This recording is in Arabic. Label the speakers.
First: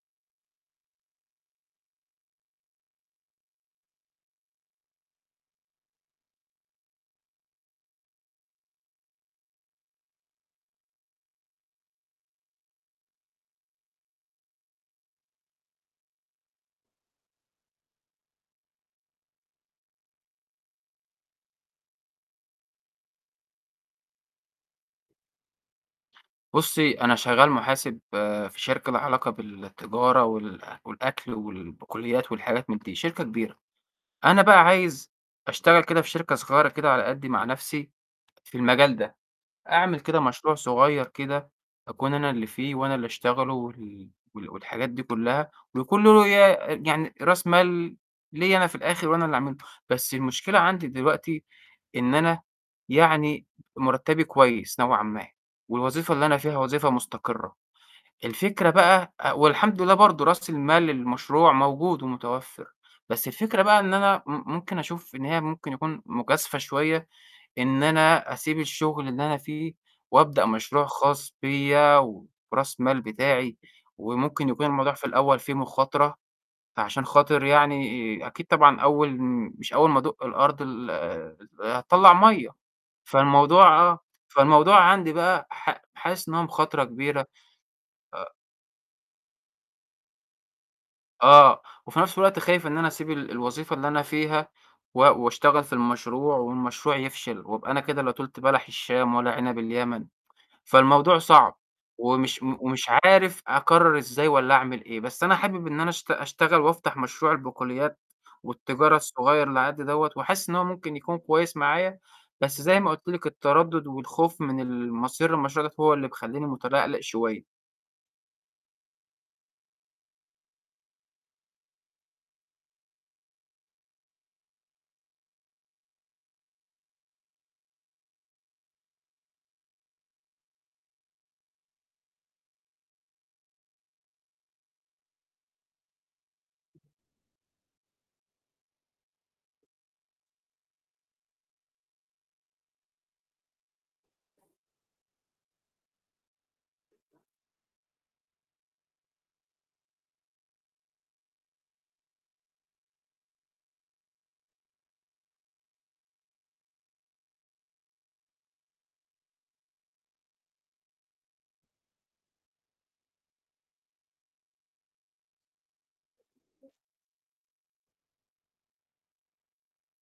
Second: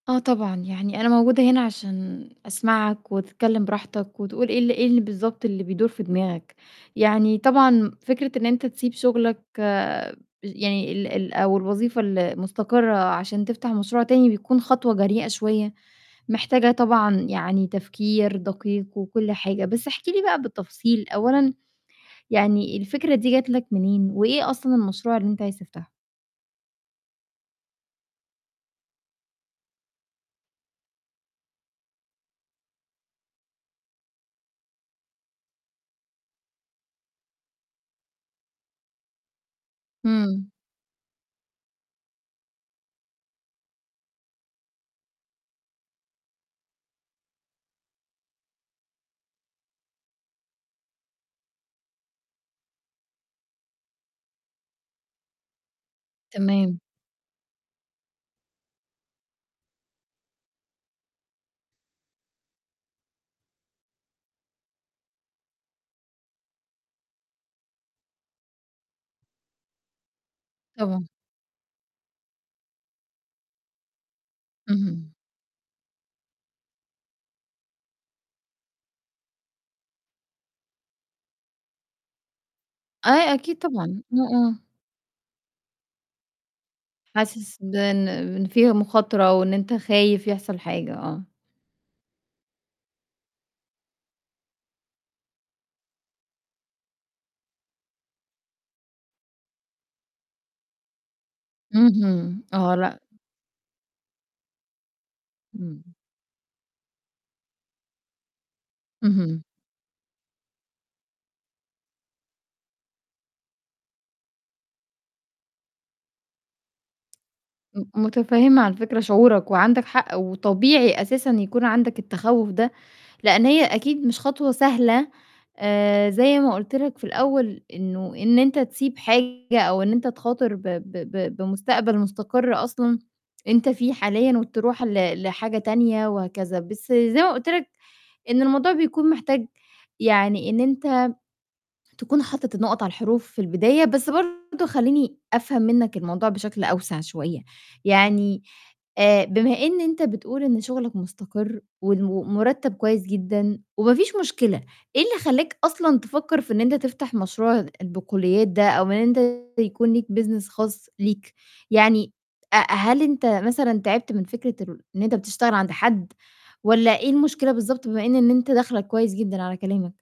Speaker 1: آه طبعًا، يعني أنا موجودة هنا عشان أسمعك وتتكلِّم براحتك وتقول إيه ال إيه اللي بالضبط اللي بيدور في دماغك. يعني طبعًا م فكرة إن أنت تسيب شُغلك بج يعني ال ال أو الوظيفة المستقرة عشان تفتح مشروع تاني، بيكون خطوة جريئة شوية، محتاجة طبعًا يعني تفكير دقيق وكل حاجة، بس احكِ لي بقى بالتفصيل، أولًا يعني الفكرة دي جات لك منين، وإيه أصلًا المشروع اللي أنت عايز تفتحه؟
Speaker 2: بُصّي، أنا شغّال محاسب في شركة ليها علاقة بالتجارة وال والأكل والبقوليات والحاجات من دي، شركة كبيرة. أنا بقى عايز أشتغل كده في شركة صغيرة كده على قدّي مع نَفْسي في المجال ده، أعمل كده
Speaker 1: إمم.
Speaker 2: مشروع صغير كده أكون أنا اللي فيه وأنا اللي أشتغله وال وال والحاجات دي كُلّها ويكون له ي آآ يعني رأس مال ليّا أنا في الآخِر وأنا اللي أعمله، بس المشكلة عندي دلوقتي إن أنا يعني مُرتّبي كويس نوعًا ما، والوظيفة اللي أنا فيها
Speaker 1: تمام.
Speaker 2: وظيفة مستقرّة، الفكرة بقى آآ والحمد لله برضه راس المال للمشروع موجود ومتوفّر، بس الفكرة بقى إن أنا م ممكن أشوف إن هي ممكن يكون مجازفة شوية إن أنا أسيب الشُغل اللي أنا فيه وأبدأ مشروع
Speaker 1: طبعًا.
Speaker 2: خاص بيّا وراس مال بتاعي وممكن يكون الموضوع في
Speaker 1: اهم.
Speaker 2: الأول فيه مخاطرة، فعشان خاطر يعني أكيد طبعًا أول م مش أول ما أدُق الأرض ال آآ، أ هتطَلّع مَيّة،
Speaker 1: آه، أكيد
Speaker 2: فالموضوع آه،
Speaker 1: طبعًا. إمم، إمم.
Speaker 2: فالموضوع عندي بقى ح حاسس إن هو مخاطرة كبيرة،
Speaker 1: حاسس بإن
Speaker 2: آآ
Speaker 1: بإن فيها مخاطرة وإن أنت خايف يحصل حاجة، آه.
Speaker 2: آه، وفي نَفْس الوقت خايف إن أنا أسيب ال الوظيفة اللي أنا فيها و وأشتغل في المشروع والمشروع يفشل وأبقى أنا كده لا طُلْت بَلَح الشام ولا عِنَب اليمن. فالموضوع صعب ومش
Speaker 1: اهم،
Speaker 2: م
Speaker 1: آه،
Speaker 2: ومش
Speaker 1: لأ.
Speaker 2: عارف أقرّر إزاي والّا أعمل إيه، بس أنا حابب إن أنا
Speaker 1: إمم.
Speaker 2: أشت أشتغل وأفتح مشروع البقوليات والتجارة
Speaker 1: اهم.
Speaker 2: الصغير اللي على قدّي دوّة وحاسس إن هو ممكن يكون كويس معايا، بس زي ما قُلت لِك التَردُّد والخوف من المصير للمشروع دوّة هو اللي مخلّيني مُتَلَقْلِق شوية.
Speaker 1: م متفهِّمة عن فكرة شعورك، وعندك حق وطبيعي أساسًا يكون عندك التخوُّف ده، لإن هي أكيد مش خطوة سهلة، آآ، زي ما قُلت لك في الأول إنه إن أنت تسيب حاجة أو إن أنت تخاطر ب ب ب بمستقبل مستقر أصلًا أنت فيه حاليًا وتروح ل لحاجة تانية وهكذا، بس زي ما قُلت لك إن الموضوع بيكون محتاج يعني إن أنت تكون حاطط النقط على الحروف في البداية، بس برضه خلّيني أفهم منّك الموضوع بشكل أوسع شوية، يعني آآ، بما إن أنت بتقول إن شُغلك مستقر والم المُرتّب كويس جدًا وما فيش مشكلة، إيه اللي خلّاك أصلًا تفكّر في إن أنت تفتح مشروع البقوليات ده أو إن أنت يكون ليك business خاص ليك، يعني أ هل أنت مثلًا تعبت من فكرة الر إن أنت بتشتغل عند حد والّا إيه المشكلة بالضبط، بما إن، إن أنت داخلَك كويس جدًا على كلامك؟